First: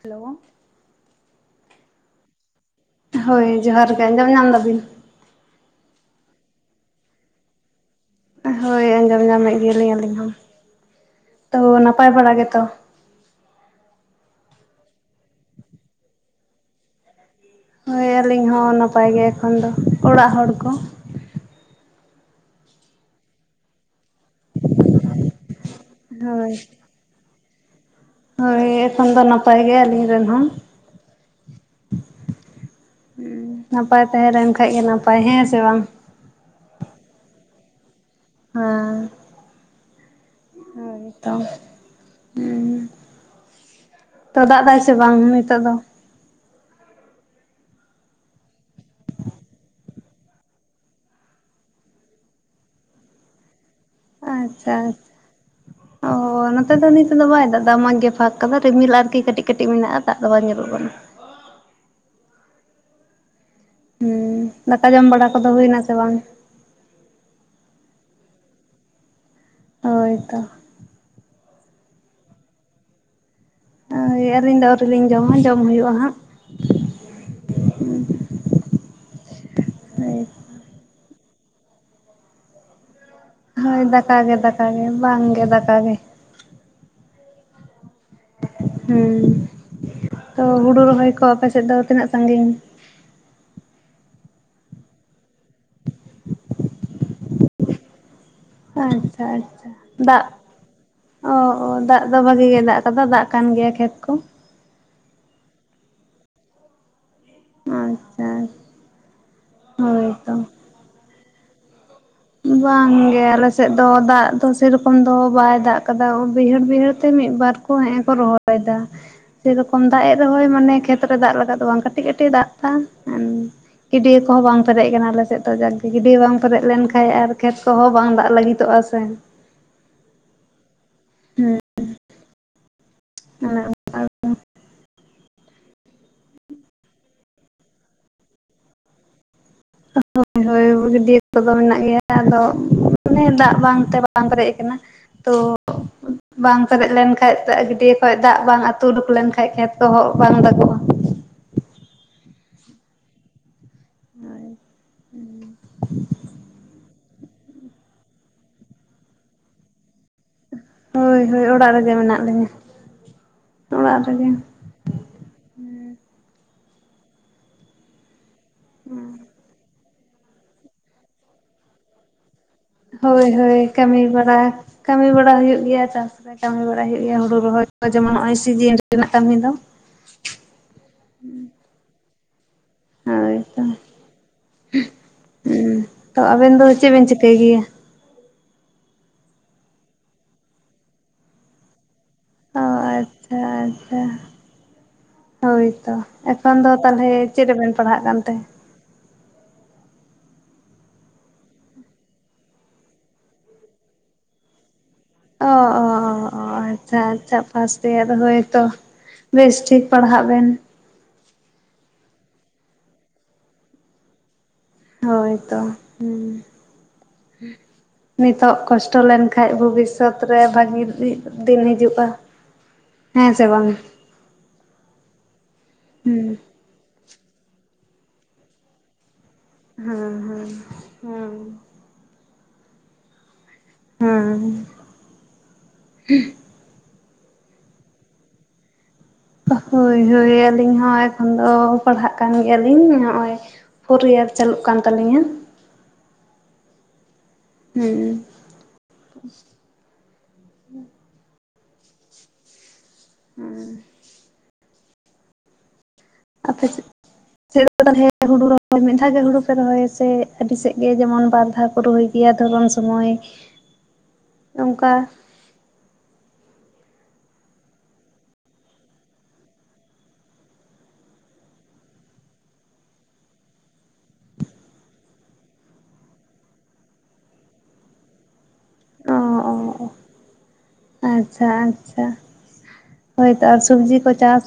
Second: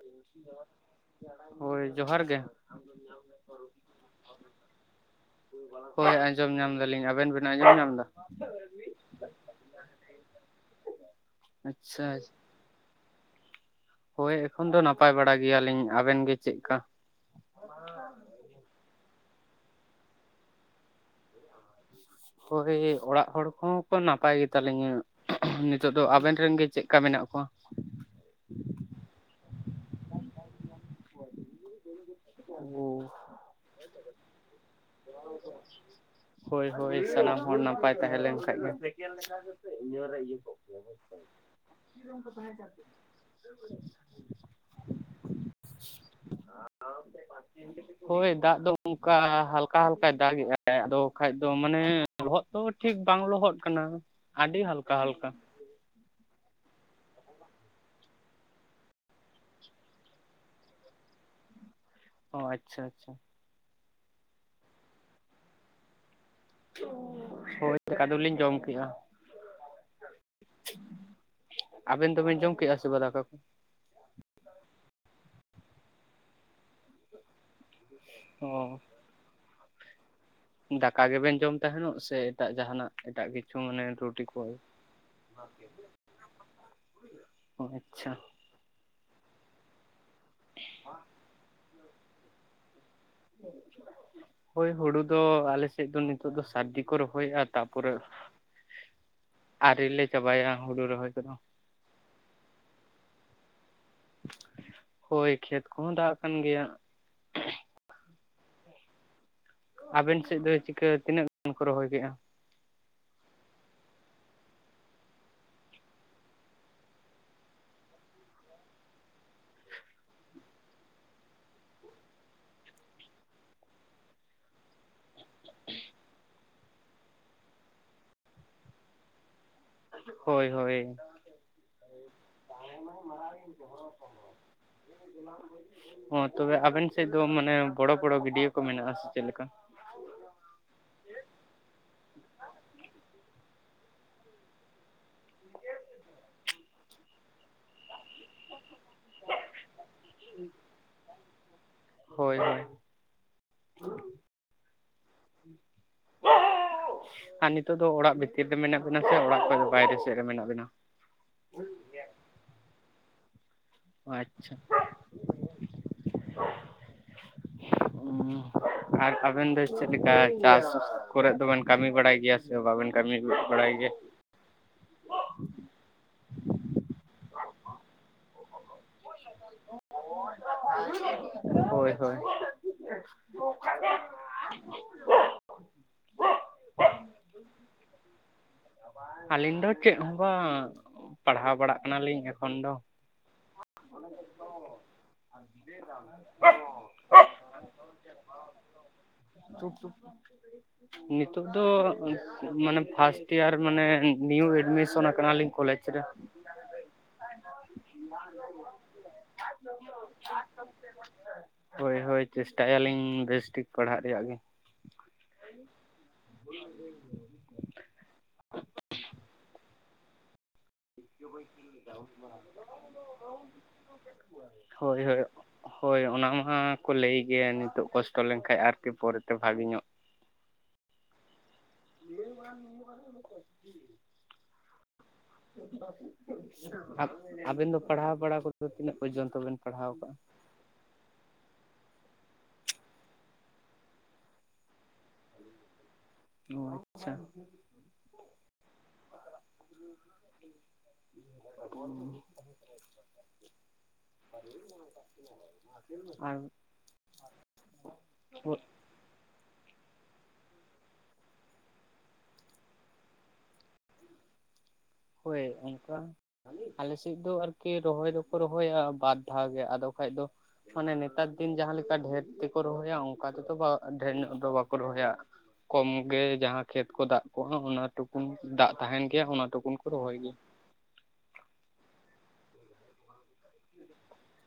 Hello ᱦᱳᱭ ᱡᱚᱦᱟᱨ ᱜᱮ᱾ ᱦᱳᱭ ᱡᱚᱦᱟᱨ ᱜᱮ᱾ ᱟᱸᱡᱚᱢ ᱧᱟᱢ ᱫᱟᱵᱤᱱ? ᱦᱳᱭ ᱟᱸᱡᱚᱢ ᱧᱟᱢ ᱫᱟᱞᱤᱧ᱾ ᱟᱵᱮᱱ ᱵᱮᱱ ᱟᱸᱡᱚᱢ ᱧᱟᱢ ᱮᱫᱟ? ᱦᱳᱭ ᱟᱸᱡᱚᱢ ᱧᱟᱢᱮᱫ ᱜᱮᱭᱟᱞᱤᱧ ᱟᱹᱞᱤᱧ ᱦᱚᱸ᱾ ᱛᱚ ᱟᱪᱪᱷᱟ ᱱᱟᱯᱟᱭ ᱵᱟᱲᱟᱜ ᱜᱮᱛᱚ? ᱦᱳᱭ ᱮᱠᱷᱚᱱ ᱫᱚ ᱱᱟᱯᱟᱭ ᱵᱟᱲᱟ ᱜᱮᱭᱟᱞᱤᱧ᱾ ᱟᱵᱮᱱ ᱜᱮ ᱪᱮᱫᱠᱟ? ᱦᱳᱭ ᱟᱹᱞᱤᱧ ᱦᱚᱸ ᱱᱟᱯᱟᱭ ᱜᱮ ᱮᱠᱷᱚᱱ ᱫᱚ᱾ ᱚᱲᱟᱜ ᱦᱚᱲ ᱠᱚ? ᱦᱳᱭ ᱚᱲᱟᱜ ᱠᱚᱦᱚᱸ ᱠᱚ ᱱᱟᱯᱟᱭ ᱜᱮᱛᱟ ᱞᱤᱧᱟᱹ᱾ ᱱᱤᱛᱚᱜ ᱫᱚ ᱟᱵᱮᱱ ᱦᱳᱭ ᱨᱮᱱ ᱜᱮ ᱪᱮᱫ ᱞᱮᱠᱟ ᱢᱮᱱᱟᱜ ᱠᱚᱣᱟ? ᱦᱳᱭ ᱮᱠᱷᱚᱱ ᱫᱚ ᱱᱟᱯᱟᱭ ᱜᱮᱞᱤᱧ ᱨᱮᱱ ᱦᱚᱸ᱾ [unintelligible] ᱱᱟᱯᱟᱭ ᱛᱟᱦᱮᱸ ᱞᱮᱱ ᱠᱷᱟᱡ ᱜᱮ ᱱᱟᱯᱟᱭ, ᱦᱮᱸ ᱥᱮ ᱵᱟᱝ? ᱦᱳᱭ ᱦᱳᱭ ᱥᱟᱱᱟᱢ ᱦᱚᱲ ᱱᱟᱯᱟᱭ ᱛᱟᱦᱮᱸ ᱞᱮᱱ ᱠᱷᱟᱡ ᱦᱮᱸ ᱜᱮ᱾ ᱦᱳᱭ ᱛᱚ ᱦᱩᱸ᱾ ᱛᱚ ᱫᱟᱜ ᱫᱟᱭ ᱥᱮ ᱵᱟᱝ ᱱᱤᱛᱚᱜ ᱫᱚ? ᱦᱳᱭ ᱫᱟᱜ ᱫᱚ ᱚᱱᱠᱟ ᱦᱟᱞ ᱠᱟ ᱦᱟᱯᱠᱟᱭ ᱫᱟᱜ-ᱮ ᱟᱭ ᱟᱫᱚ ᱠᱷᱟᱱ ᱫᱚ ᱢᱟᱱᱮ ᱞᱚᱦᱚᱫ ᱫᱚ ᱴᱷᱤᱠ ᱵᱟᱝ ᱞᱚᱦᱚᱫ ᱠᱟᱱᱟ᱾ ᱟᱹᱰᱤ ᱟᱪᱪᱷᱟ ᱦᱟᱞᱠᱟ ᱟᱪᱪᱷᱟ᱾ [inaudible] ᱚ ᱱᱚᱛᱮ ᱫᱚ ᱱᱤᱛᱚᱜ ᱫᱚ ᱵᱟᱭ ᱫᱟᱜ ᱫᱟ, ᱢᱚᱡᱽ ᱜᱮ ᱯᱷᱟᱸᱠ ᱠᱟᱫᱟ ᱨᱤᱢᱤᱞ ᱟᱨᱠᱤ ᱠᱟᱹᱴᱤᱡ ᱠᱟᱹᱴᱤᱡ ᱢᱮᱱᱟᱜᱼᱟ ᱫᱟᱜ ᱫᱚ ᱵᱟᱭ ᱧᱩᱨᱩᱜ ᱠᱟᱱᱟ᱾ ᱚ ᱟᱪᱪᱷᱟ ᱟᱪᱪᱷᱟ᱾ ᱦᱩᱸ ᱫᱟᱠᱟ ᱡᱚᱢ ᱵᱟᱲᱟ ᱠᱚᱫᱚ ᱦᱩᱭᱱᱟ ᱥᱮ ᱵᱟᱝ? ᱦᱳᱭ ᱫᱟᱠᱟ ᱫᱚᱞᱤᱧ ᱡᱚᱢ ᱠᱮᱜᱼᱟ᱾ ᱦᱳᱭ ᱛᱚ᱾ ᱟᱵᱮᱱ ᱫᱚᱵᱮᱱ ᱡᱚᱢ ᱠᱮᱜᱼᱟ ᱥᱮᱵᱟ ᱫᱟᱠᱟ ᱠᱚ? ᱦᱳᱭ ᱟᱹᱞᱤᱧ ᱫᱚ ᱟᱹᱨᱤᱞᱤᱧ ᱡᱚᱢᱟ ᱡᱚᱢ, ᱦᱩᱭᱩᱜᱼᱟ ᱦᱟᱸᱜ᱾ ᱚ᱾ ᱦᱳᱭ᱾ ᱫᱟᱠᱟ ᱜᱮᱵᱮᱱ ᱡᱚᱢ ᱛᱟᱦᱮᱱᱚᱜ ᱥᱮ ᱮᱴᱟᱜ ᱡᱟᱦᱟᱱᱟᱜ ᱮᱴᱟᱜ ᱠᱤᱪᱷᱩ? ᱥᱩ ᱦᱳᱭ ᱢᱟᱱᱮ ᱫᱟᱠᱟ ᱴᱩᱴᱤ ᱜᱮ ᱠᱚᱣᱟᱭ᱾ ᱫᱟᱠᱟ ᱜᱮ ᱵᱟᱝ ᱜᱮ ᱫᱟᱠᱟ ᱜᱮ ᱚ ᱟᱪᱪᱷᱟ᱾ ᱦᱩᱸ᱾ ᱛᱚ ᱦᱩᱲᱩ ᱨᱚᱦᱚᱭ ᱠᱚ ᱟᱯᱮᱥᱮᱫ ᱫᱚ ᱛᱤᱱᱟᱹᱜ ᱥᱟᱺᱜᱤᱧ? ᱦᱮ [unintelligible] ᱦᱳᱭ ᱦᱩᱲᱩ ᱫᱚᱻ ᱟᱞᱮ ᱥᱮᱫ ᱫᱚ ᱱᱤᱛᱚᱜ ᱫᱚ ᱥᱟᱹᱨᱫᱤ ᱠᱚ ᱨᱚᱦᱚᱭᱮᱫᱼᱟ ᱛᱟᱨᱯᱚᱨᱮ ᱟᱪᱪᱷᱟ ᱟᱪᱪᱷᱟ ᱟᱨᱤ ᱞᱮ ᱫᱟᱜ ᱪᱟᱵᱟᱭᱟ ᱦᱩᱲᱩ ᱨᱚᱦᱚᱭ ᱠᱚᱫᱚ᱾ ᱚ ᱚ ᱫᱟᱜ ᱫᱚ ᱵᱷᱟᱜᱤ ᱜᱮ ᱫᱟᱜ ᱟᱠᱟᱫᱟ ᱫᱟᱜ ᱠᱟᱱ ᱜᱮᱭᱟ ᱠᱷᱮᱛ ᱠᱚ ᱾ ᱦᱳᱭ ᱠᱷᱮᱛ ᱠᱚᱦᱚᱸ ᱫᱟᱜ ᱠᱟᱱ ᱜᱮᱭᱟ ᱾ ᱟᱪᱪᱷᱟ᱾ ᱦᱳᱭ ᱟᱵᱮᱱ ᱛᱚ ᱥᱮᱫ ᱫᱚ ᱪᱤᱠᱟᱹ ᱛᱤᱱᱟᱹᱜ ᱜᱟᱱ ᱠᱚ ᱨᱚᱦᱚᱭ ᱠᱮᱫᱼᱟ? ᱵᱟᱝᱜᱮ ᱟᱞᱮᱥᱮᱫ ᱫᱚ ᱫᱟᱜ ᱫᱚ ᱥᱮᱨᱚᱠᱚᱢ ᱫᱚ ᱵᱟᱭ ᱫᱟᱜ ᱠᱟᱫᱟ ᱵᱟᱹᱭᱦᱟᱹᱲ ᱵᱟᱹᱭᱦᱟᱹᱲ ᱛᱮ ᱢᱤᱫ ᱵᱟᱨ ᱻᱻ ᱠᱩ ᱦᱮᱸᱜ-ᱮ ᱠᱚ ᱨᱚᱦᱚᱭᱮᱫᱟ ᱾ [inaudible] ᱥᱮᱨᱚᱠᱚᱢ ᱫᱟᱜ ᱮᱜ ᱨᱮ ᱩᱸᱻᱦᱚᱭ ᱢᱟᱱᱮ ᱠᱷᱮᱛᱨᱮ ᱫᱟᱜ ᱞᱟᱜᱟᱜ ᱫᱚ ᱵᱟᱝ ᱠᱟᱹᱴᱤᱡ ᱠᱟᱹᱴᱤᱡ ᱫᱟᱜ ᱫᱟ, ᱜᱤᱰᱭᱟᱹᱠᱚᱦᱚᱸ ᱵᱟᱝ ᱯᱮᱨᱮᱡ ᱠᱟᱱᱟ ᱟᱞᱮᱮᱥᱮᱫ ᱫᱚ ᱡᱟᱠᱜᱮ, ᱜᱤᱰᱭᱟᱹ ᱵᱟᱝ ᱯᱮᱨᱮᱡ ᱞᱮᱱᱼᱼ ᱠᱷᱟᱡ ᱟᱨ ᱠᱷᱮᱛ ᱠᱚᱦᱚᱸ ᱵᱟᱝ ᱫᱟᱜ ᱞᱟᱹᱜᱤᱫᱚᱜᱼᱟ ᱥᱮ ᱾ ᱦᱳᱭ ᱦᱳᱭ᱾ ᱚᱱᱮ ᱚ ᱛᱚᱵᱮ ᱟᱵᱮᱱ ᱥᱮᱫ ᱢᱟᱱᱮ ᱵᱚᱲᱚ ᱵᱚᱲᱚ ᱜᱤᱰᱭᱟᱹ ᱠᱚ ᱢᱮᱱᱟᱜᱼᱟ ᱥᱮ ᱪᱮᱫ ᱞᱮᱠᱟ? ᱦᱳᱭ ᱦᱳᱭ ᱜᱟᱹᱰᱭᱟᱹ ᱠᱚᱫᱚ ᱢᱮᱱᱟᱜ ᱜᱮᱭᱟ ᱟᱫᱚᱻᱻ ᱢᱟᱱᱮ ᱫᱟᱜ ᱵᱟᱝᱛᱮ ᱵᱟᱝ ᱯᱮᱨᱮᱡ ᱟᱠᱟᱱᱟ ᱾ ᱛᱚᱻ ᱵᱟᱝ ᱯᱮᱨᱮᱡ ᱞᱮᱱᱠᱷᱟᱱᱡ ᱫᱟᱜ ᱜᱟᱹᱰᱭᱟᱹ ᱠᱷᱚᱱ ᱫᱟᱜ ᱵᱟᱝᱼᱼ ᱛᱩ ᱩᱵᱩᱠ ᱞᱮᱱᱠᱷᱟᱱ ᱠᱷᱮᱛ ᱠᱚᱦᱚ ᱵᱟᱝ ᱫᱟᱚᱜᱼᱟ ᱾ ᱦᱳᱭ ᱦᱳᱭ᱾ [unintelligible] ᱦᱳᱭ ᱦᱩᱸ ᱟᱨ ᱱᱤᱛᱳᱜ ᱫᱚ ᱚᱲᱟᱜ ᱵᱷᱤᱛᱤᱨ ᱨᱮ ᱢᱮᱱᱟᱜ ᱵᱤᱱᱟ ᱥᱮ ᱚᱲᱟᱜ ᱵᱟᱭᱨᱮ ᱥᱮᱫ ᱨᱮ ᱢᱮᱱᱟᱜ ᱵᱤᱱᱟ? ᱦᱳᱭ ᱦᱳᱭ ᱚᱲᱟᱜ ᱨᱮᱜᱮ ᱢᱮᱱᱟᱜ ᱞᱤᱧᱟᱹ ᱾ ᱟᱪᱪᱷᱟ᱾ ᱩᱸᱻ ᱟᱨ ᱟᱵᱮᱱ ᱫᱚ ᱪᱮᱫ ᱞᱮᱠᱟ ᱪᱟᱥ ᱠᱚᱨᱮᱫ ᱫᱚᱵᱮᱱ ᱠᱟᱹᱢᱤ ᱵᱟᱲᱟᱭ ᱜᱮᱭᱟᱼᱼ ᱦᱳᱭ ᱦᱳᱭ ᱠᱟᱹᱢᱤ ᱵᱟᱲᱟ ᱠᱟᱹᱢᱤ ᱵᱟᱲᱟ ᱦᱩᱭᱩᱜ ᱜᱮᱭᱟ ᱪᱟᱥ ᱨᱮ, ᱠᱟᱹᱢᱤ ᱵᱟᱲᱟᱭ ᱦᱩᱭᱩᱜ ᱜᱮᱭᱟ ᱦᱩᱲᱩ ᱨᱚᱦᱚᱭ ᱡᱮᱢᱚᱱ ᱱᱚᱜᱼᱚᱭ ᱥᱤᱡᱤᱱ ᱨᱮ ᱼᱼ ᱦᱳᱭ ᱦᱳᱭ᱾ ᱦᱳᱭ ᱛᱚ ᱦᱩᱸ ᱛᱚ ᱟᱵᱮᱱ ᱫᱚ ᱪᱮᱫ ᱵᱮᱱ ᱪᱤᱠᱟᱹᱭ ᱜᱮᱭᱟ? ᱟᱹᱞᱤᱧ ᱫᱚ ᱪᱮᱫ ᱦᱚᱸ ᱵᱟᱝ ᱯᱟᱲᱦᱟᱣ ᱵᱟᱲᱟᱜ ᱠᱟᱱᱟᱞᱤᱧ ᱾ ᱚ ᱟᱪᱪᱷᱟ ᱟᱪᱪᱷᱟ᱾ ᱦᱳᱭᱛᱚ ᱮᱠᱷᱚᱱ ᱫᱚ ᱛᱟᱦᱚᱞᱮ ᱪᱮᱫ ᱨᱮᱵᱮᱱ ᱯᱟᱲᱦᱟᱜ ᱠᱟᱱᱛᱮ [unintelligible] ᱱᱤᱛᱚᱜ ᱫᱚᱻ ᱢᱟᱱᱮ ᱯᱷᱟᱥᱴ ᱤᱭᱟᱨ ᱢᱟᱱᱮ ᱱᱤᱭ ᱮᱰᱢᱤᱥᱚᱱ ᱟᱠᱟᱱᱟᱞᱤᱧ ᱚ ᱠᱚᱞᱮᱡᱽ ᱚ ᱨᱮ᱾ ᱟᱪᱪᱷᱟ ᱟᱪᱪᱷᱟ ᱯᱷᱟᱥ ᱤᱭᱟᱨ ᱨᱮ ᱦᱳᱭ ᱛᱚ, ᱵᱮᱥᱴᱷᱤᱠ ᱯᱟᱲᱦᱟᱜ ᱵᱮᱱ ᱾ ᱦᱳᱭ ᱦᱳᱭ ᱪᱮᱥᱴᱟᱭᱟᱞᱞᱤᱧ ᱵᱮᱥᱴᱷᱤᱠ ᱯᱟᱲᱦᱟᱜ ᱨᱮᱭᱟᱜ ᱜᱮ᱾ ᱦᱳᱭᱛᱚ ᱦᱩᱸ [unintelligible] ᱱᱤᱛᱳᱜ ᱠᱚᱥᱴᱚ ᱞᱮᱱᱠᱷᱟᱡ ᱵᱷᱚᱵᱤᱥᱥᱚᱛ ᱨᱮ ᱵᱷᱟᱹᱜᱤᱼ ᱦᱮᱸ ᱥᱮ ᱵᱟᱝ? ᱦᱳᱭ ᱦᱳᱭ᱾ ᱦᱳᱭ ᱚᱱᱟ ᱦᱩᱸ ᱚᱱᱟᱻᱠᱚ ᱞᱟᱹᱭ ᱜᱮᱭᱟ ᱱᱤᱛᱚᱜ ᱠᱚᱥᱴᱚ ᱞᱮᱱᱠᱟᱱᱡ ᱟᱨᱠᱤ ᱯᱚᱨᱮᱛᱮ ᱵᱷᱟᱜᱤ ᱻᱻ ᱦᱩᱸ ᱦᱩᱸ ᱦᱩᱸᱻ [unintelligible] ᱦᱩᱸ᱾ ᱟᱯ ᱟᱵᱮᱱ ᱫᱚ ᱯᱟᱲᱦᱟᱣ ᱵᱟᱲᱟ ᱠᱚᱫᱚ ᱛᱤᱱᱟᱹᱜ ᱯᱚᱨᱡᱚᱱᱛᱚ? ᱵᱮᱱ ᱯᱟᱲᱦᱟᱣ ᱦᱳᱭ ᱠᱟᱜᱼᱟ? ᱦᱳᱭ ᱟᱹᱞᱤᱧ ᱦᱚᱸ ᱮᱠᱷᱟᱱ ᱫᱚ ᱯᱟᱲᱦᱟᱜ ᱠᱟᱱ ᱜᱮᱭᱟᱞᱤᱧ ᱱᱚᱸᱜᱼᱚᱭ ᱯᱷᱳᱨ ᱤᱭᱟᱨ ᱪᱟᱹᱞᱩᱜ ᱠᱟᱱ ᱛᱟᱹᱞᱤᱧᱟ ᱾ ᱚ ᱟᱪᱪᱷᱟ᱾ ᱦᱩᱸ᱾ [unintelligible] ᱩᱸ᱾ ᱦᱩᱸ᱾ [inaudible] [inaudible] ᱟᱯᱮᱫ ᱪᱮᱫ [unintelligible] ᱦᱩᱲᱩ ᱨᱚᱦᱚᱭ ᱢᱤᱫ ᱫᱷᱟᱣ ᱜᱮ ᱦᱩᱲᱩ ᱯᱮ ᱨᱚᱦᱚᱭᱟ ᱥᱮ ᱟᱹᱰᱤ ᱥᱮᱫ ᱜᱮ ᱡᱮᱢᱚᱱ ᱵᱟᱨ ᱫᱷᱟᱣ ᱠᱚ ᱨᱚᱦᱚᱭ ᱜᱮᱭᱟ ᱫᱷᱚᱨᱚᱱ ᱥᱚᱢᱳᱭ ᱚᱝᱠᱟ ᱦᱳᱭ ᱚᱝᱠᱟ ᱟᱞᱮᱥᱮᱫ ᱫᱚ ᱟᱨᱠᱤ ᱨᱚᱦᱚᱭ ᱫᱚᱠᱚ ᱨᱚᱦᱚᱭᱟ ᱵᱟᱨ ᱫᱷᱟᱣ ᱜᱮ ᱟᱫᱚ ᱠᱷᱟᱡ ᱫᱚ ᱢᱟᱱᱮ ᱱᱮᱛᱟᱨ ᱫᱤᱱ ᱡᱟᱦᱟᱸ ᱞᱮᱠᱟ ᱰᱷᱮᱨ ᱛᱮᱠᱚ ᱨᱚᱦᱚᱭᱟ ᱚᱱᱠᱟ ᱛᱮᱫᱚ ᱰᱷᱮᱨ ᱧᱚᱜ ᱫᱚ ᱵᱟᱠᱚ ᱨᱚᱦᱚᱭᱟ᱾ ᱠᱚᱢ ᱜᱮ ᱡᱟᱦᱟᱸ ᱠᱷᱮᱛ ᱠᱚ ᱫᱟᱜ ᱠᱚᱜᱼᱟ ᱚᱱᱟ ᱴᱩᱠᱩᱱ ᱫᱟᱜ ᱛᱟᱦᱮᱸᱱ ᱚ ᱜᱮᱭᱟ ᱚᱱᱟ ᱚ ᱴᱩᱠᱩᱱ ᱠᱚ ᱨᱚᱦᱚᱭ ᱜᱮᱭᱟ᱾ ᱟᱪᱪᱷᱟ ᱟᱪᱪᱷᱟ ᱦᱳᱭᱛᱚ ᱟᱨ ᱥᱚᱵᱡᱤ ᱠᱚ ᱪᱟᱥ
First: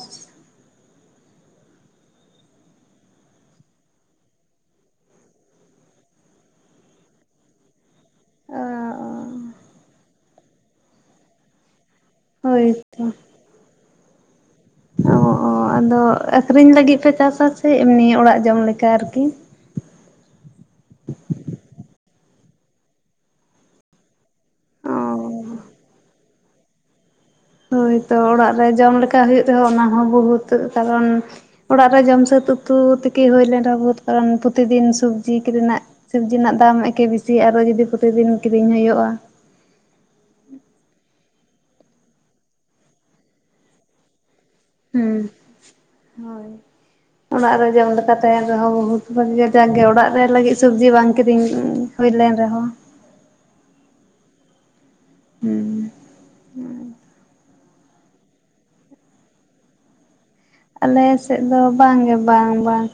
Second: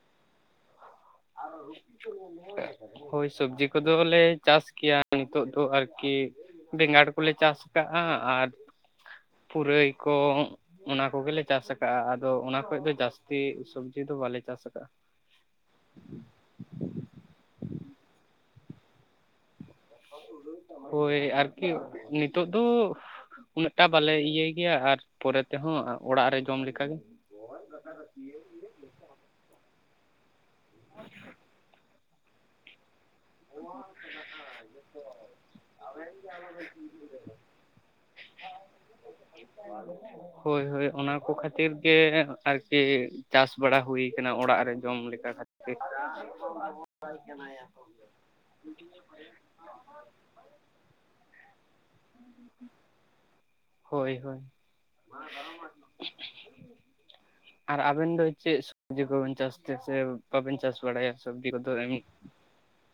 [inaudible] ᱦᱳᱭ ᱥᱚᱵᱡᱤ ᱠᱚᱫᱚᱞᱮ ᱪᱟᱥ ᱜᱮᱭᱟ ᱱᱤᱛᱳᱜ ᱫᱚ ᱟᱨᱠᱤ᱾ ᱵᱮᱸᱜᱟᱲ ᱠᱚᱞᱮ ᱪᱟᱥ ᱠᱟᱜᱼᱟ, ᱟᱨ ᱚ ᱯᱩᱨᱟᱹᱭ ᱠᱚ ᱚᱱᱟ ᱠᱚᱜᱮᱞᱮ ᱪᱟᱥ ᱠᱟᱜᱼᱟ᱾ ᱟᱫᱚ ᱚᱱᱟ ᱠᱷᱚᱡ ᱫᱚ ᱦᱳᱭᱛᱚ ᱡᱟᱹᱥᱛᱤ ᱥᱚᱵᱡᱤ ᱫᱚ ᱵᱟᱞᱮ ᱪᱟᱥ ᱠᱟᱜᱼᱟ᱾ ᱚ ᱚ ᱟᱫᱚ ᱟᱹᱠᱷᱨᱤᱧ ᱞᱟᱹᱜᱤᱫ ᱯᱮ ᱪᱟᱥᱟ ᱥᱮ ᱮᱢᱱᱤ ᱚᱲᱟᱜ ᱡᱚᱢ ᱞᱮᱠᱟ ᱟᱨᱠᱤ? ᱦᱳᱭ ᱟᱨᱠᱤ ᱱᱤᱛᱳᱜ ᱫᱚ ᱩᱱᱟᱹᱜᱴᱟ ᱵᱟᱞᱮ ᱤᱭᱟᱹᱭ ᱜᱮᱭᱟ ᱟᱨ ᱚ ᱯᱚᱨᱮ ᱛᱮᱦᱚᱸ ᱚᱲᱟᱜ ᱡᱚᱢ ᱞᱮᱠᱟᱜᱮ᱾ ᱦᱳᱭᱛᱚ ᱚᱲᱟᱜ ᱨᱮ ᱡᱚᱢ ᱞᱮᱠᱟ ᱦᱩᱭᱩᱜ ᱨᱮᱦᱚᱸ ᱚᱱᱟ ᱦᱚᱸ ᱵᱚᱦᱩᱛ᱾ ᱱᱤᱛᱳᱜ ᱫᱚ ᱠᱟᱨᱚᱱ ᱚᱲᱟᱜ ᱨᱮ ᱡᱚᱢ ᱥᱟᱹᱛ ᱩᱛᱩ ᱛᱮᱠᱤ ᱦᱩᱭ ᱞᱮᱱ ‌ᱨᱮᱦᱚ ᱵᱚᱦᱩᱛ ᱠᱟᱨᱚᱱ ᱯᱨᱚᱛᱤᱫᱤᱱ ᱥᱩᱵᱡᱤ ᱠᱤᱨᱤᱧ ᱨᱮᱱᱟᱜ ᱥᱚᱵᱽᱡᱤ ᱨᱮᱱᱟᱜ ᱫᱟᱢ ᱮᱠᱮ ᱵᱤᱥᱤ ᱟᱨᱚ ᱡᱩᱫᱤ ᱯᱨᱚᱛᱤᱫᱤᱱ ᱠᱤᱨᱤᱧ ᱦᱩᱭᱩᱜᱼᱟ, [inaudible] ᱦᱳᱭ ᱦᱳᱭ ᱚᱱᱟ ᱠᱚ ᱠᱷᱟᱹᱛᱤᱨ ᱜᱮ ᱟᱨᱠᱤ ᱪᱟᱥ ᱵᱟᱲᱟ ᱦᱩᱭ ᱠᱟᱱᱟ ᱚᱲᱟᱜ ᱨᱮ ᱡᱚᱢ ᱞᱮᱠᱟ ᱦᱩᱸ ᱠᱷᱟᱹᱛᱤᱨ᱾ ᱛᱟᱦᱮᱸᱱ ᱨᱮᱦᱚᱸ ᱵᱚᱦᱩᱛ ᱵᱷᱟᱹᱜᱮ ᱡᱟᱜᱮ ᱚᱲᱟᱜ ᱨᱮ ᱞᱟᱹᱜᱤᱫ ᱥᱚᱵᱽᱡᱤ ᱵᱟᱝ ᱠᱤᱨᱤᱧ ᱦᱩᱭ ᱞᱮᱱ ᱨᱮᱦᱚᱸ ᱦᱳᱭ ᱦᱳᱭ᱾ ᱦᱩᱸ ᱟᱨ ᱟᱵᱮᱱ ᱫᱚ ᱪᱮᱫ ᱥᱚᱵᱡᱤ ᱠᱚᱵᱮᱱ ᱪᱟᱥ ᱛᱮᱥᱮ? ᱟᱞᱮ ᱥᱮᱫ ᱫᱚ ᱵᱟᱝᱜᱮ ᱵᱟᱝ ᱵᱟᱝ᱾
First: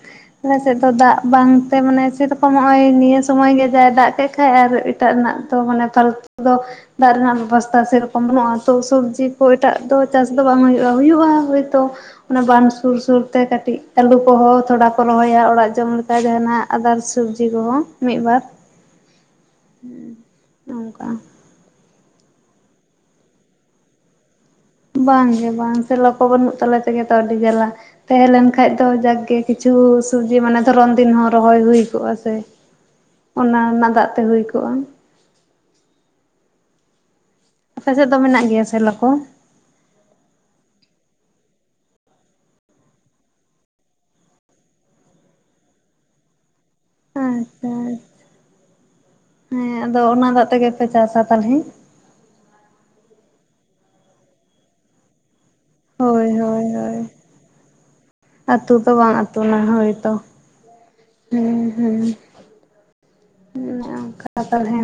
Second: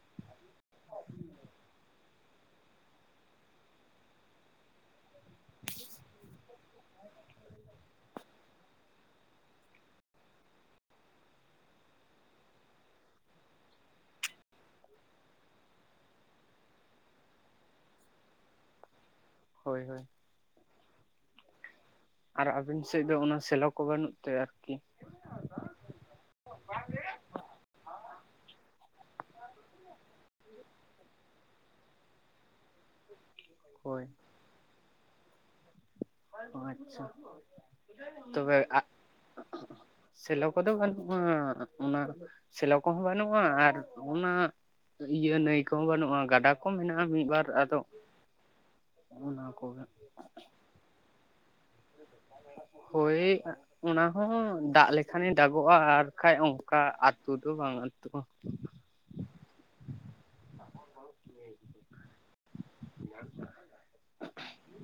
ᱟᱞᱮ ᱥᱮᱫ ᱫᱚ ᱫᱟᱜ ᱵᱟᱝᱛᱮ ᱢᱟᱱᱮ ᱥᱮᱨᱚᱠᱚᱢ ᱦᱚᱸᱜᱼᱚᱭ ᱱᱤᱭᱟᱹ ᱥᱚᱢᱚᱭ ᱜᱮ ᱡᱟᱭ ᱫᱟᱜ ᱠᱮᱫ ᱠᱷᱟᱡ ᱟᱨ ᱮᱴᱟᱜ ᱨᱮᱱᱟᱜ ᱛᱚ ᱢᱟᱱᱮ ᱯᱷᱟᱞᱛᱩ ᱫᱚ ᱫᱟᱜ ᱨᱮᱱᱟᱜ ᱵᱮᱵᱚᱥᱛᱟ ᱥᱮ ᱨᱚᱠᱚᱢ ᱵᱟᱹᱱᱩᱜᱼᱟ ᱛᱚ ᱥᱚᱵᱽᱡᱤ ᱠᱚ ᱮᱴᱟᱜ ᱫᱚ ᱪᱟᱥ ᱫᱚ ᱵᱟᱝ ᱦᱩᱭᱩᱜᱼᱟ ᱦᱩᱭᱩᱜᱼᱟ ᱦᱚᱳᱭᱛᱳ ᱚᱱᱟ ᱵᱟᱱ ᱥᱩᱨ ᱥᱩᱨ ᱛᱮ ᱠᱟᱹᱴᱤᱡ ᱟᱹᱞᱩ ᱠᱚᱦᱚᱸ ᱛᱷᱚᱲᱟ ᱠᱚ ᱨᱚᱦᱚᱭᱟ ᱚᱲᱟᱜ ᱡᱚᱢ ᱞᱮᱠᱟ ᱡᱟᱦᱟᱸᱱᱟᱜ ᱟᱫᱟᱨ ᱥᱚᱵᱡᱤ ᱠᱚᱦᱚᱸ ᱢᱤᱫ ᱵᱟᱨ᱾ [inaudible] ᱦᱩᱸ ᱚᱝᱠᱟ᱾ ᱟᱨ ᱟᱵᱤᱱ ᱥᱮᱫ ᱫᱚ ᱚᱱᱟ ᱥᱮᱞᱚ ᱠᱚ ᱵᱟᱹᱱᱩᱜ ᱛᱮ ᱟᱨᱠᱤ? ᱵᱟᱝᱜᱮ ᱵᱟᱝ ᱥᱮᱞᱚ ᱠᱚ ᱵᱟᱹᱱᱩᱜ ᱛᱟᱞᱮ ᱛᱮᱜᱮ ᱛᱚ ᱟᱹᱰᱤ ᱡᱟᱞᱟ ᱾ ᱛᱟᱦᱮᱸ ᱞᱮᱱᱠᱷᱟᱡ ᱫᱚ ᱡᱟᱠᱜᱮ ᱠᱤᱪᱷᱩ ᱥᱚᱵᱽᱡᱤ ᱢᱟᱱᱮ ᱫᱷᱚᱨᱚᱱ ᱫᱤᱱ ᱦᱚᱸ ᱨᱚᱦᱚᱭ ᱦᱩᱭ ᱠᱚᱜᱼᱟ ᱥᱮ ᱾ [inaudible] ᱚᱱᱟ ᱨᱮᱱᱟᱜ ᱦᱳᱭ ᱫᱟᱜ ᱛᱮ ᱦᱩᱭ ᱠᱚᱜᱼᱟ ᱾ ᱟᱪᱪᱷᱟ, ᱟᱯᱮ ᱥᱮᱫ ᱫᱚ ᱢᱮᱱᱟᱜ ᱛᱚᱵᱮ ᱜᱮᱭᱟ ᱥᱮᱞᱚ ᱠᱚ ᱥᱮᱞᱚ ᱠᱚᱫᱚ ᱵᱟᱹᱱᱩᱜᱼᱟ ᱚᱱᱟ ᱥᱮᱞᱚ ᱠᱚᱦᱚᱸ ᱵᱟᱹᱱᱩᱜᱼᱟ ᱟᱨ ᱚᱱᱟ ᱤᱭᱟᱹ ᱱᱟᱹᱭ ᱠᱚᱦᱚᱸ ᱵᱟᱹᱱᱩᱜᱼᱟ, ᱜᱟᱰᱟ ‌ᱠᱚ ᱢᱮᱱᱟᱜᱼᱟ ᱢᱤᱫ ᱵᱟᱨ ᱟᱪᱪᱷᱟ ᱟᱫᱚ ᱚᱱᱟ ᱠᱚᱜᱮ ᱦᱮᱸ ᱾ ᱟᱫᱚ ᱚᱱᱟ ᱫᱟᱜ ᱛᱮᱜᱮ ᱯᱮ ᱪᱟᱥᱟ ᱛᱟᱞᱦᱮ? ᱦᱳᱭ ᱚᱱᱟ ᱦᱚᱸ ᱫᱟᱜ ᱞᱮ ᱠᱷᱟᱱᱮ ᱫᱟᱜᱚᱜᱼᱟ ᱦᱳᱭ ᱟᱨᱠᱷᱟᱡ ᱦᱳᱭ ᱚᱝᱠᱟ ᱟᱛᱩ ᱫᱚ ᱵᱟᱝ ᱟᱹᱛᱩᱜᱼᱟ ᱾ ᱛᱚ ᱵᱟᱝ ᱟᱛᱩᱱᱟ ᱦᱳᱭ ᱛᱚ ᱦᱩᱸ ᱦᱩᱸ ᱾ ᱚᱱᱮ ᱚᱝᱠᱟ ᱛᱟᱞᱦᱮ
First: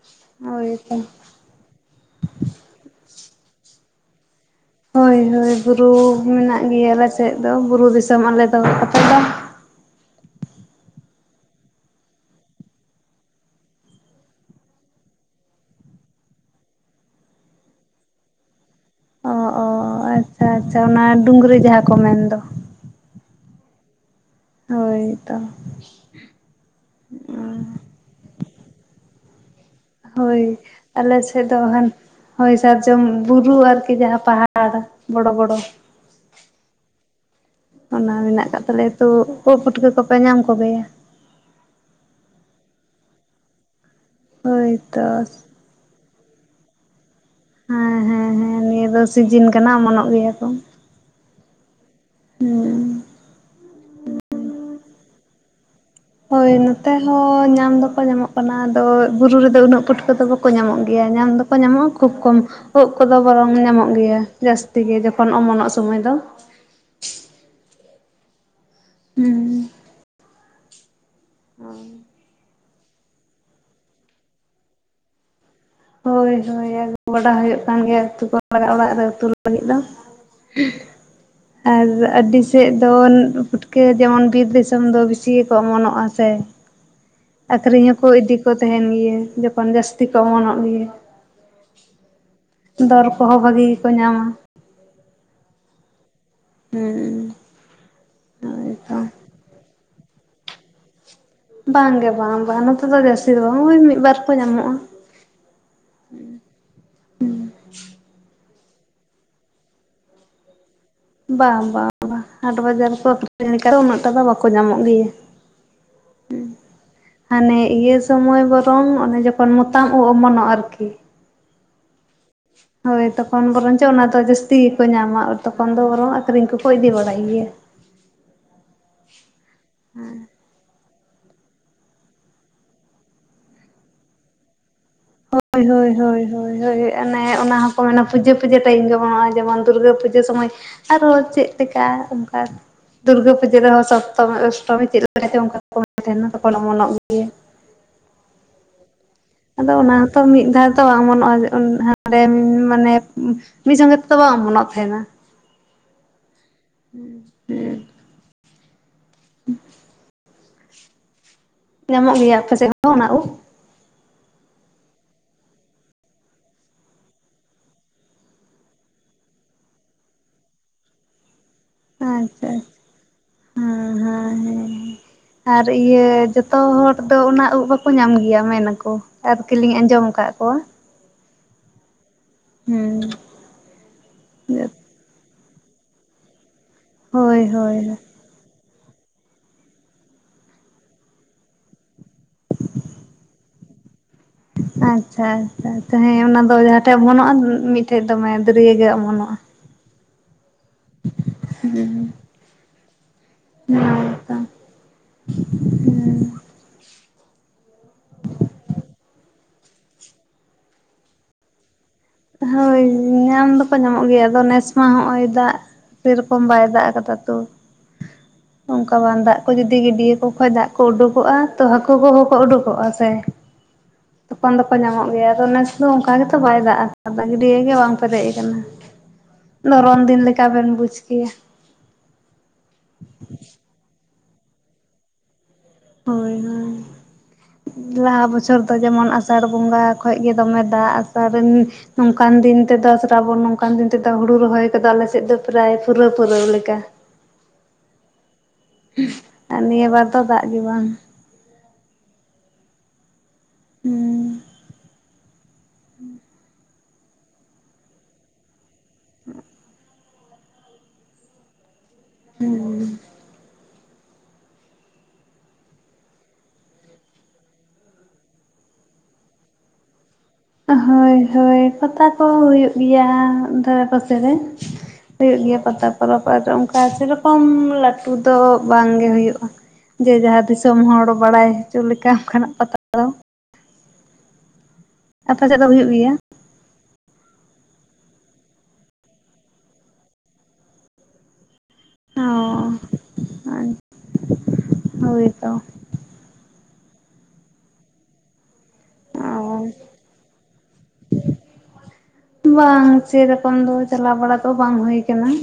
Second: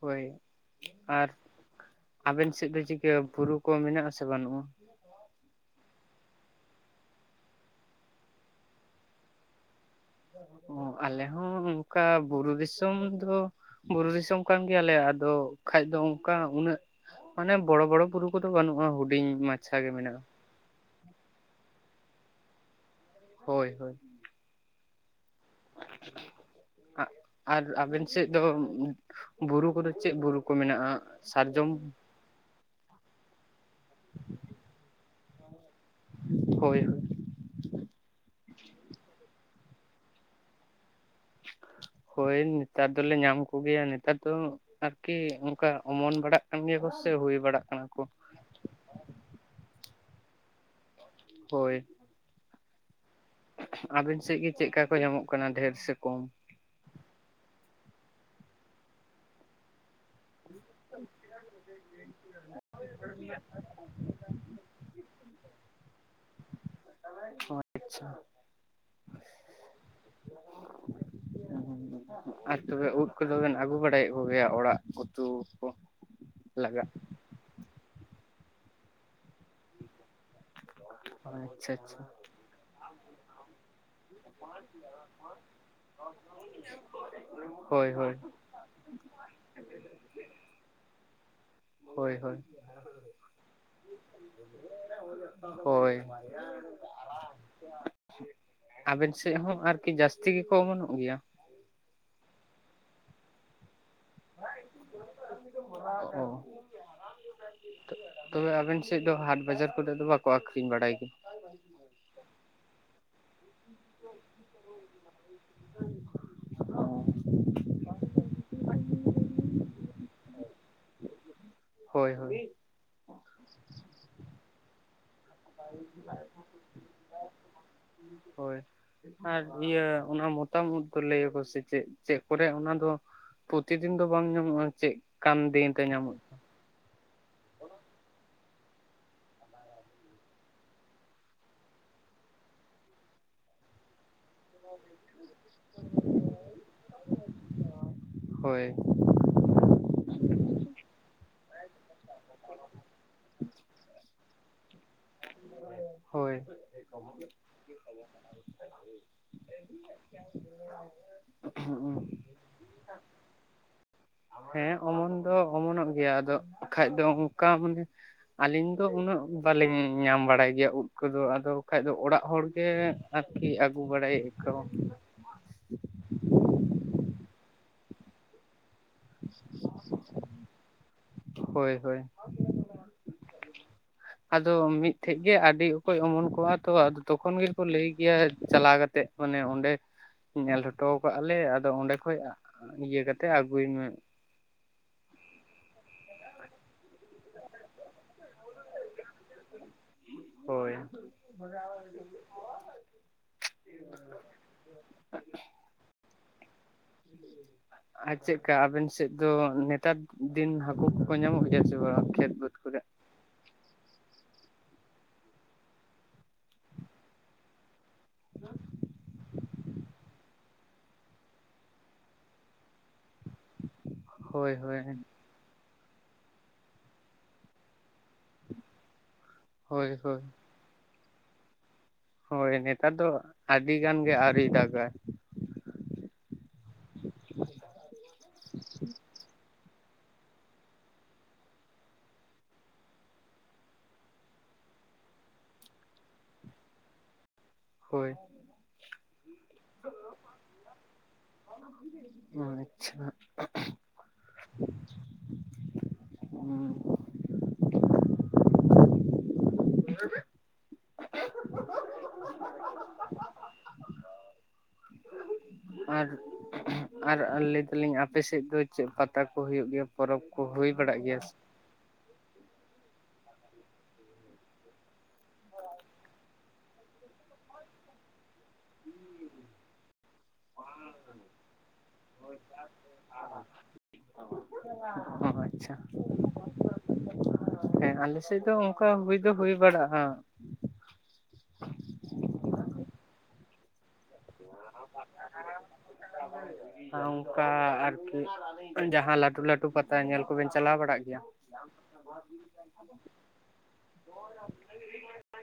ᱦᱳᱭ, ᱦᱳᱭᱛᱚ ᱟᱨ ᱟᱵᱮᱱ ᱥᱮᱫ ᱫᱚ ᱪᱤᱠᱟᱹ ᱵᱩᱨᱩ ᱠᱚ ᱢᱮᱱᱟᱜᱼᱟ ᱥᱮ ᱵᱟᱱᱩᱜᱼᱟ? ᱦᱳᱭ ᱦᱳᱭ ᱵᱩᱨᱩ ᱢᱮᱱᱟᱜ ᱜᱮᱭᱟ ᱟᱞᱮ ᱥᱮᱫ ᱫᱚ ᱵᱩᱨᱩ ᱫᱤᱥᱚᱢ ᱟᱞᱮ ᱫᱚ ᱾ ᱟᱯᱮ ᱫᱚ? ᱚ, ᱟᱞᱮ ᱦᱚᱸ ᱚᱝᱠᱟ ᱵᱩᱨᱩ ᱫᱤᱥᱚᱢ ᱫᱚ ᱵᱩᱨᱩ ᱫᱤᱥᱚᱢ ᱠᱟᱱ ᱜᱮᱭᱟᱞᱮ ᱟᱫᱚ ᱠᱷᱟᱡ ᱫᱚ ᱚᱝᱠᱟ ᱩᱱᱟᱹᱜ ᱢᱟᱱᱮ ᱵᱚᱲᱚ ᱵᱚᱲᱚ ᱵᱩᱨᱩ ᱠᱚᱫᱚ ᱵᱟᱹᱱᱩᱜᱼᱟ ᱦᱩᱰᱤᱧ ᱚ ᱚ ᱢᱟᱪᱷᱟ ᱜᱮ ᱢᱮᱱᱟᱜᱼᱟ ᱾ ᱟᱪᱪᱷᱟ ᱟᱪᱪᱷᱟ ᱚᱱᱟ ᱰᱩᱝᱨᱤ ᱡᱟᱦᱟᱸ ᱠᱚ ᱢᱮᱱᱫᱚ ᱾ ᱦᱳᱭ ᱦᱳᱭ ᱾ ᱦᱳᱭ ᱛᱚ ᱾ ᱟ ᱟᱨ ᱟᱵᱮᱱ ᱥᱮᱡ ᱫᱚ ᱵᱩᱨᱩ ᱠᱚᱫᱚ ᱪᱮᱫ ᱵᱩᱨᱩ ᱠᱚ ᱦᱳᱭ ᱢᱮᱱᱟᱜᱼᱟ ᱟᱞᱮ ᱥᱮᱫ ᱫᱚ ᱥᱟᱨᱡᱚᱢ? ᱦᱟᱱ ᱦᱳᱭ ᱥᱟᱨᱡᱚᱢ ᱵᱩᱨᱩ ᱟᱨᱠᱤ ᱡᱟᱦᱟᱸ ᱯᱟᱦᱟᱲ ᱵᱚᱲᱚ ᱵᱚᱲᱚ ᱾ ᱦᱳᱭ ᱚᱱᱟ ᱢᱮᱱᱟᱜ ᱟᱠᱟᱫ ᱛᱟᱞᱮᱭᱟ, ᱛᱳ ᱳᱜ ᱯᱩᱴᱠᱟᱹ ᱠᱚᱯᱮ ᱧᱟᱢ ᱠᱚᱜᱮᱭᱟ? ᱦᱳᱭ ᱱᱮᱛᱟᱨ ᱫᱚᱞᱮ ᱧᱟᱢ ᱠᱚᱜᱮᱭᱟ ᱱᱮᱛᱟᱨ ᱫᱚ ᱦᱳᱭ ᱛᱚ ᱟᱨᱠᱤ ᱠᱟ ᱚᱢᱚᱱ ᱵᱟᱲᱟᱜ ᱠᱟᱱ ᱜᱮᱭᱟ ᱠᱚ ᱥᱮ ᱦᱩᱭ ᱵᱟᱲᱟᱜ ᱠᱟᱱᱟ ᱠᱚ ᱦᱟᱸ ᱦᱮᱸ ᱦᱮᱸ ᱱᱤᱭᱟᱹ ᱫᱚ ᱥᱤᱡᱤᱱ ᱠᱟᱱᱟ ᱚᱢᱚᱱᱚᱜ ᱜᱮᱭᱟ ᱠᱚ ᱾ ᱦᱳᱭ ᱾ ᱦᱩᱸ ᱾ ᱟᱵᱤᱱ ᱥᱮᱡ ᱜᱮ ᱪᱮᱜᱠᱟ ᱠᱚ ᱧᱟᱢᱚᱜ ᱠᱟᱱᱟ ᱰᱷᱮᱨ ᱥᱮ ᱠᱚᱢ? ᱦᱳᱭ ᱱᱚᱛᱮ ᱦᱚᱸ ᱧᱟᱢ ᱫᱚᱠᱚ ᱧᱟᱢᱚᱜ ᱠᱟᱱᱟ ᱟᱫᱚ ᱵᱩᱨᱩ ᱨᱮᱫᱚ ᱩᱱᱟᱹᱜ ᱯᱩᱴ ᱠᱟᱹ ᱫᱚ ᱵᱟᱠᱚ ᱧᱟᱢᱚᱜ ᱜᱮᱭᱟ, ᱧᱟᱢ ᱫᱚᱠᱚ ᱧᱟᱢᱚᱜᱼᱟ ᱠᱷᱩᱵ ᱠᱚᱢ ᱾ ᱳᱜ ᱠᱚᱫᱚ ᱵᱚᱨᱚᱝ ᱧᱟᱢᱚᱜ ᱜᱮᱭᱟ ᱡᱟᱥᱛᱤ ᱜᱮ ᱡᱚᱠᱷᱚᱱ ᱚᱢᱚᱱᱚᱜ ᱥᱚᱢᱚᱭ ᱫᱚ ᱾ ᱟᱪᱪᱷᱟ ᱦᱩᱸ ᱾ ᱦᱮᱸ ᱾ ᱟᱡ ᱛᱚᱵᱮ ᱩᱫ ᱠᱚᱫᱚ ᱵᱮᱱ ᱟᱜᱩ ᱵᱟᱲᱟᱭᱮᱜ ᱠᱚᱜᱮᱭᱟ ᱚᱲᱟᱜ ᱩᱛᱩ ᱠᱚ? ᱦᱳᱭ ᱦᱳᱭ ᱞᱟᱜᱟᱜ ᱟᱜᱩ ᱵᱟᱰᱟ ᱦᱳᱭᱳᱜ ᱠᱟᱱ ᱜᱮᱭᱟ ᱩᱛᱩ ᱠᱚ ᱞᱟᱜᱟᱜ ᱚᱲᱟᱜ ᱨᱮ ᱩᱛᱩ ᱞᱟᱹᱜᱤᱫ ᱫᱚ ᱾ [inaudible] ᱟᱪᱪᱷᱟ ᱟᱨ ᱟᱪᱪᱷᱟ ᱟᱹᱰᱤ ᱥᱮᱫ ᱫᱚᱱ ᱩᱫ ᱯᱩᱴᱠᱟᱹ ᱡᱮᱢᱚᱱ ᱵᱤᱨ ᱫᱤᱥᱚᱢ ᱫᱚ ᱵᱤᱥᱤ ᱜᱮᱠᱚ ᱚᱢᱚᱱᱚᱜᱼᱟ ᱥᱮ ᱟᱠᱷᱨᱤᱧ ᱦᱳᱭ ᱦᱚᱸᱠᱚ ᱦᱳᱭ ᱤᱫᱤ ᱠᱚ ᱛᱮᱦᱮᱱ ᱜᱮᱭᱟ ᱡᱚᱠᱷᱚᱱ ᱡᱟᱥᱛᱤ ᱠᱚ ᱚᱢᱚᱱᱚᱜ ᱜᱮᱭᱟ ᱾ ᱦᱳᱭ ᱦᱳᱭ ᱾ ᱫᱚᱨ ᱠᱚᱦᱚᱸ ᱵᱷᱟᱹᱜᱤ ᱜᱮᱠᱚ ᱧᱟᱢᱟ ᱾ ᱦᱳᱭ ᱾ ᱦᱩᱸ ᱦᱳᱭᱛᱚ ᱟᱵᱮᱱ ᱥᱮᱡ ᱦᱚᱸ ᱟᱨᱠᱤ ᱡᱟᱥᱛᱤ ᱜᱮᱠᱚ ᱚᱢᱚᱱᱚᱜ ᱜᱮᱭᱟ᱾ ᱵᱟᱝ ᱜᱮ ᱵᱟᱝ ᱵᱟᱝ ᱱᱚᱛᱮ ᱫᱚ ᱡᱟᱥᱛᱤ ᱫᱚ ᱵᱟᱝ ᱳᱭ ᱢᱤᱫᱵᱟᱨ ᱠᱚ ᱧᱟᱢᱚᱜ-ᱟ᱾ [inaudible] ᱛᱚᱵᱮ ᱟᱵᱮᱱ ᱥᱮᱡ ᱫᱚ ᱦᱟᱴ ᱵᱟᱡᱟᱨ ᱠᱚᱨᱮ ᱫᱚ ᱵᱟᱠᱚ ᱟᱠᱠᱷᱤᱨᱤᱧ ᱵᱟᱲᱟᱭ ᱜᱮ᱾ ᱵᱟᱝ ᱵᱟᱝ ᱵᱟᱝ ᱦᱟᱴ ᱵᱟᱡᱟᱨ ᱨᱮᱠᱚ ᱟᱠᱷᱨᱤᱧ ᱞᱮᱠᱷᱟᱡ ᱦᱚᱸ ᱩᱱᱟᱹᱜ ᱴᱟ ᱫᱚ ᱵᱟᱠᱚ ᱧᱟᱢᱚᱜ ᱜᱮᱭᱟ᱾ ᱦᱟᱱᱮ ᱤᱭᱟᱹ ᱛᱚᱢᱚᱭ ᱵᱚᱨᱚᱝ ᱚᱱᱮ ᱡᱚᱠᱷᱚᱱ ᱢᱚᱛᱟᱢ ᱳᱜ ᱚᱢᱚᱱᱚᱜ ᱟᱨᱠᱤ᱾ ᱦᱳᱭ ᱦᱳᱭ᱾ ᱦᱳᱭ ᱛᱚᱠᱷᱚᱱ ᱵᱚᱨᱚᱝ ᱪᱚ ᱚᱱᱟᱫᱚ ᱡᱟᱹᱥᱛᱤ ᱜᱮᱠᱚ ᱧᱟᱢᱟ ᱛᱚᱠᱷᱚᱱ ᱫᱚ ᱵᱚᱨᱚᱝ ᱟᱹᱠᱷᱨᱤᱧ ᱠᱚᱠᱚ ᱤᱫᱤ ᱵᱟᱲᱟᱭ ᱜᱮᱭᱟ᱾ ᱦᱳᱭ᱾ ᱤᱭᱟᱹ ᱚᱱᱟ ᱢᱚᱛᱟᱢ ᱩᱫ ᱠᱚ ᱞᱟᱹᱭᱟᱠᱚ ᱥᱮ ᱪᱮᱫ ᱪᱮᱫ ᱞᱟᱹᱭᱟ ᱚᱱᱟ ᱫᱚ ᱯᱳᱛᱤᱫᱤᱱ ᱫᱚ ᱵᱟᱝ ᱧᱟᱢᱚᱜᱼᱟ ᱪᱮᱫ ᱠᱟᱱ ᱦᱳᱭ ᱫᱤᱱ ᱨᱮ ᱦᱳᱭ ᱧᱟᱢᱚᱜ ᱦᱳᱭ ᱦᱳᱭ ᱦᱳᱭ ᱚᱱᱮ ᱚᱱᱟ ᱦᱚᱸᱠᱚ ᱢᱮᱱᱟ ᱯᱩᱡᱟᱹ ᱯᱩᱡᱟᱹ ᱴᱟᱹᱭᱤᱢ ᱜᱮ ᱵᱟᱱᱚᱜᱼᱟ ᱦᱚᱸᱜ-ᱚᱭ ᱡᱮᱢᱚᱱ ᱫᱩᱨᱜᱟᱹ ᱯᱩᱡᱟᱹ ᱥᱚᱢᱚᱭ ᱟᱨᱚ ᱪᱮᱫ ᱞᱮᱠᱟ ᱚᱱᱠᱟ ᱫᱩᱨᱜᱟᱹ ᱯᱩᱡᱟᱹ ᱨᱮᱦᱚᱸ ᱥᱚᱵ ᱛᱚᱢᱤ ᱚᱥᱴᱚᱢᱤ ᱪᱮᱫ ᱞᱮᱠᱟ ᱪᱚ ᱚᱱᱠᱟ ᱠᱚ ᱛᱟᱦᱮᱱᱟ ᱛᱚᱠᱷᱚᱱ ᱢᱚᱱᱚᱜ ᱜᱮᱭᱟ᱾ ᱦᱳᱭ᱾ ᱟᱫᱚ ᱚᱱᱟ ᱦᱚᱸᱛᱚ ᱢᱤᱫ ᱫᱷᱟᱣ ᱫᱚ ᱵᱟᱝ ᱚᱢᱚᱱᱚᱜᱼᱟ ᱦᱟᱸᱰᱮ ᱢᱟᱱᱮ ᱢᱤᱫ ᱥᱚᱸᱜᱮ ᱛᱮ ᱫᱚ ᱵᱟᱝ ᱚᱢᱚᱱᱚᱜ ᱛᱟᱦᱮᱱᱟ᱾ ᱦᱳᱭ [inaudible] ᱧᱟᱢᱚᱜ ᱜᱮᱭᱟ ᱟᱯᱮᱥᱮ ᱚᱱᱟ ᱳᱜ? ᱦᱮᱸ ᱚᱢᱚᱱ ᱫᱚ ᱚᱢᱚᱱᱚᱜ ᱜᱮᱭᱟ ᱟᱫᱚ ᱠᱷᱟᱡ ᱫᱚ ᱚᱱᱠᱟ ᱢᱟᱱᱮ ᱟᱹᱞᱤᱧ ᱫᱚ ᱩᱱᱟᱹᱜ ᱵᱟᱹᱞᱤᱧ ᱧᱟᱢ ᱵᱟᱲᱟᱭ ᱜᱮᱭᱟ ᱩᱫ ᱠᱚᱫᱚ ᱟᱫᱚ ᱠᱷᱟᱡ ᱫᱚ ᱚᱲᱟᱜ ᱟᱪᱪᱷᱟ ᱦᱮᱸ ᱦᱚᱲᱜᱮ ᱟᱨᱠᱤ ᱟᱹᱜᱩ ᱵᱟᱲᱟᱭᱮᱫ ᱦᱮᱸ ᱠᱚ᱾ ᱛᱚ ᱦᱚᱴ ᱫᱚ ᱚᱱᱟ ᱩᱜ ᱵᱟᱠᱚ ᱧᱟᱢ ᱜᱮᱭᱟ ᱢᱮᱱᱟᱠᱚ ᱟᱨᱠᱤᱞᱤᱧ ᱟᱸᱡᱚᱢ ᱠᱟᱫ ᱠᱚᱣᱟ᱾ ᱦᱳᱭ ᱦᱳᱭ᱾ ᱦᱮᱸ᱾ ᱟᱫᱚ ᱢᱤᱫ ᱴᱷᱮᱱ ᱜᱮ ᱟᱹᱰᱤ ᱚᱠᱚᱡ ᱚᱢᱚᱱ ᱠᱚᱜ-ᱟ ᱛᱚ ᱟᱫᱚ ᱛᱚᱠᱷᱚᱱ ᱦᱳᱭ ᱜᱮᱠᱚ ᱞᱟᱹᱭ ᱦᱳᱭ ᱜᱮᱭᱟ ᱪᱟᱞᱟᱣ ᱠᱟᱛᱮᱫ᱾ ᱢᱟᱱᱮ ᱚᱸᱰᱮ ᱧᱮᱞ ᱦᱚᱴᱚ ᱠᱟᱜ-ᱟ ᱞᱮ ᱟᱫᱚ ᱚᱸᱰᱮ ᱠᱷᱚᱡ ᱤᱭᱟᱹ ᱠᱟᱛᱮ ᱟᱹᱜᱩᱭ ᱢᱮ᱾ ᱟᱪᱪᱷᱟ ᱟᱪᱪᱷᱟ, ᱛᱟᱦᱮᱸ ᱚᱱᱟ ᱫᱚ ᱡᱟᱦᱟᱸᱴᱷᱮᱡ ᱚᱢᱚᱱᱚᱜᱼᱟ ᱢᱤᱫᱴᱷᱮᱡ ᱫᱚᱢᱮ ᱫᱟᱹᱨᱭᱟᱹ ᱜᱮ ᱚᱢᱚᱱᱚᱜᱼᱟ᱾ ᱦᱳᱭ᱾ [inaudible] [inaudible] ᱟᱨ ᱪᱮᱫᱠᱟ ᱟᱵᱮᱱ ᱥᱮᱫ ᱫᱚ ᱱᱮᱛᱟᱨ ᱫᱤᱱ ᱦᱟᱹᱠᱩ ᱠᱚᱠᱚ ᱧᱟᱢᱚᱜ ᱜᱮᱭᱟ ᱥᱮ ᱵᱟᱝ? ᱠᱷᱮᱛ ᱵᱟᱹᱫᱽ ᱠᱚᱨᱮ ᱦᱳᱭ ᱧᱟᱢ ᱫᱚᱠᱚ ᱧᱟᱢᱚᱜ ᱜᱮᱭᱟ ᱟᱫᱚ ᱱᱮᱥ ᱢᱟ ᱦᱚᱸᱜᱼᱚᱭ ᱫᱟᱜ ᱥᱮᱨᱚᱠᱚᱢ ᱵᱟᱭ ᱫᱟᱜ ᱟᱠᱟᱫᱟ ᱛᱚ, ᱚᱱᱠᱟ ᱵᱟᱝ ᱫᱟᱜ ᱠᱚ ᱡᱩᱫᱤ ᱜᱤᱰᱭᱟᱹ ᱠᱚ ᱠᱷᱚᱡ ᱫᱟᱜ ᱠᱚ ᱩᱰᱩᱠᱚᱜᱼᱟ ᱛᱚ ᱦᱟᱹᱠᱩ ᱠᱚᱦᱚᱸ ᱠᱚ ᱩᱰᱩᱠᱚᱜᱼᱟ᱾ ᱥᱮ ᱛᱚᱯᱟᱱ ᱦᱳᱭ ᱫᱚᱠᱚ ᱦᱳᱭ ᱧᱟᱢᱚᱜ ᱜᱮᱭᱟ ᱟᱫᱚ ᱱᱮᱥ ᱫᱚ ᱚᱱᱠᱟ ᱜᱮᱛᱚ ᱵᱟᱭ ᱫᱟᱜᱼᱟ ᱟᱫᱚ [inaudible] ᱜᱟᱹᱰᱭᱟᱹ ᱜᱮ ᱵᱟᱝ ᱯᱮᱨᱮᱡ ᱟᱠᱟᱱᱟ, ᱦᱳᱭ ᱫᱷᱚᱨᱚᱱ ᱫᱤᱱ ᱦᱳᱭ ᱞᱮᱠᱟ ᱵᱮᱱ ᱵᱩᱡᱽ ᱠᱮᱭᱟ᱾ ᱦᱳᱭ ᱱᱮᱛᱟᱨ ᱫᱚ ᱟᱹᱰᱤ ᱜᱟᱱ ᱜᱮ ᱟᱹᱣᱨᱤ ᱫᱟᱜᱟᱭ᱾ ᱦᱳᱭ ᱦᱳᱭ᱾ ᱞᱟᱦᱟ ᱵᱚᱪᱷᱚᱨ ᱫᱚ ᱡᱮᱢᱚᱱ ᱟᱥᱟᱲ ᱵᱚᱸᱜᱟ ᱠᱷᱚᱡ ᱜᱮ ᱫᱚᱢᱮ ᱫᱟᱜ ᱟᱥᱟᱲ [unintelligible] ᱱᱚᱝᱠᱟᱱ ᱫᱤᱱ ᱛᱮᱫᱚ ᱥᱨᱟᱵᱚᱱ ᱱᱚᱝᱠᱟᱱ ᱫᱤᱱ ᱛᱮᱫᱚ ᱥᱟᱨᱵᱚᱱ ᱱᱚᱠᱟᱱ ᱫᱤᱱ ᱛᱮᱫᱚ ᱦᱩᱲᱩ ᱨᱚᱦᱚᱭ ᱠᱚᱫᱚ ᱟᱞᱮ ᱥᱮᱫ ᱫᱚ ᱯᱨᱟᱭ ᱯᱩᱨᱟᱹᱣ ᱯᱩᱨᱟᱹᱣ ᱞᱮᱠᱟ᱾ ᱦᱳᱭ ᱾ ᱟᱨ ᱱᱤᱭᱟᱹ ᱵᱟᱨ ᱫᱚ ᱫᱟᱜ ᱜᱮ ᱵᱟᱝ ᱾ ᱚ ᱟᱪᱪᱷᱟ ᱾ [inaudible] [unintelligible] [unintelligible] [unintelligible] [unintelligible] [unintelligible] ᱟᱨ ᱟᱨ ᱞᱟᱹᱭ ᱫᱟᱹᱞᱤᱧ ᱟᱯᱮ ᱥᱮᱫ ᱫᱚ ᱪᱮᱫ ᱯᱟᱛᱟ ᱠᱚ ᱦᱩᱭᱩᱜ ᱜᱮᱭᱟ? ᱯᱚᱨᱚᱵᱽ ᱠᱚ ᱾ ᱦᱳᱭ ᱦᱳᱭ ᱯᱟᱛᱟ ᱠᱚ ᱦᱩᱭᱩᱜ ᱜᱮᱭᱟ ᱫᱷᱟᱨᱮ ᱯᱟᱥᱮ ᱨᱮ ᱾ ᱦᱩᱭᱩᱜ ᱜᱮᱭᱟ ᱯᱟᱛᱟ ᱯᱚᱨᱚᱵ ᱟᱨ ᱚᱱᱠᱟ ᱥᱮ ᱨᱚᱠᱚᱢ ᱞᱟᱹᱴᱩ ᱫᱚ ᱵᱟᱝ ᱜᱮ ᱦᱩᱭᱩᱜ-ᱟ ᱡᱮ ᱡᱟᱦᱟᱸ ᱫᱤᱥᱚᱢ ᱦᱚᱲ ᱵᱟᱲᱟᱭ ᱦᱚᱪᱚ ᱞᱮᱠᱟ ᱚᱱᱠᱟᱱᱟᱜ ᱯᱟᱛᱟ ᱫᱚ ᱟᱯᱮ [unintelligible] ᱥᱮᱫ ᱫᱚ ᱟᱪᱪᱷᱟ ᱾ ᱦᱩᱭᱩᱜ ᱜᱮᱭᱟ [unintelligible] ᱦᱮᱸ ᱟᱞᱮ ᱥᱮᱫ ᱫᱚ ᱚᱱᱠᱟ ᱦᱩᱭ ᱫᱚ ᱦᱩᱭ ᱵᱟᱲᱟᱜᱼᱟ᱾ ᱚ [unintelligible] ᱦᱳᱭ [unintelligible] ᱛᱚ ᱟᱨ ᱚᱱᱠᱟ ᱡᱟᱦᱟᱸ ᱟᱨᱠᱤ ᱡᱟᱦᱟ ᱞᱟᱠ ᱞᱟᱹᱴᱩ ᱞᱟᱹᱴᱩ ᱚ ᱯᱟᱛᱟ ᱧᱮᱞ ᱠᱚᱵᱤᱱ ᱪᱟᱞᱟᱣ ᱵᱟᱲᱟᱜ ᱜᱮᱭᱟ? ᱵᱟᱝ ᱥᱮᱨᱚᱠᱚᱢ ᱫᱚ ᱪᱟᱞᱟᱣ ᱵᱟᱲᱟ ᱫᱚ ᱵᱟᱝ ᱦᱩᱭ ᱠᱟᱱᱟ ᱾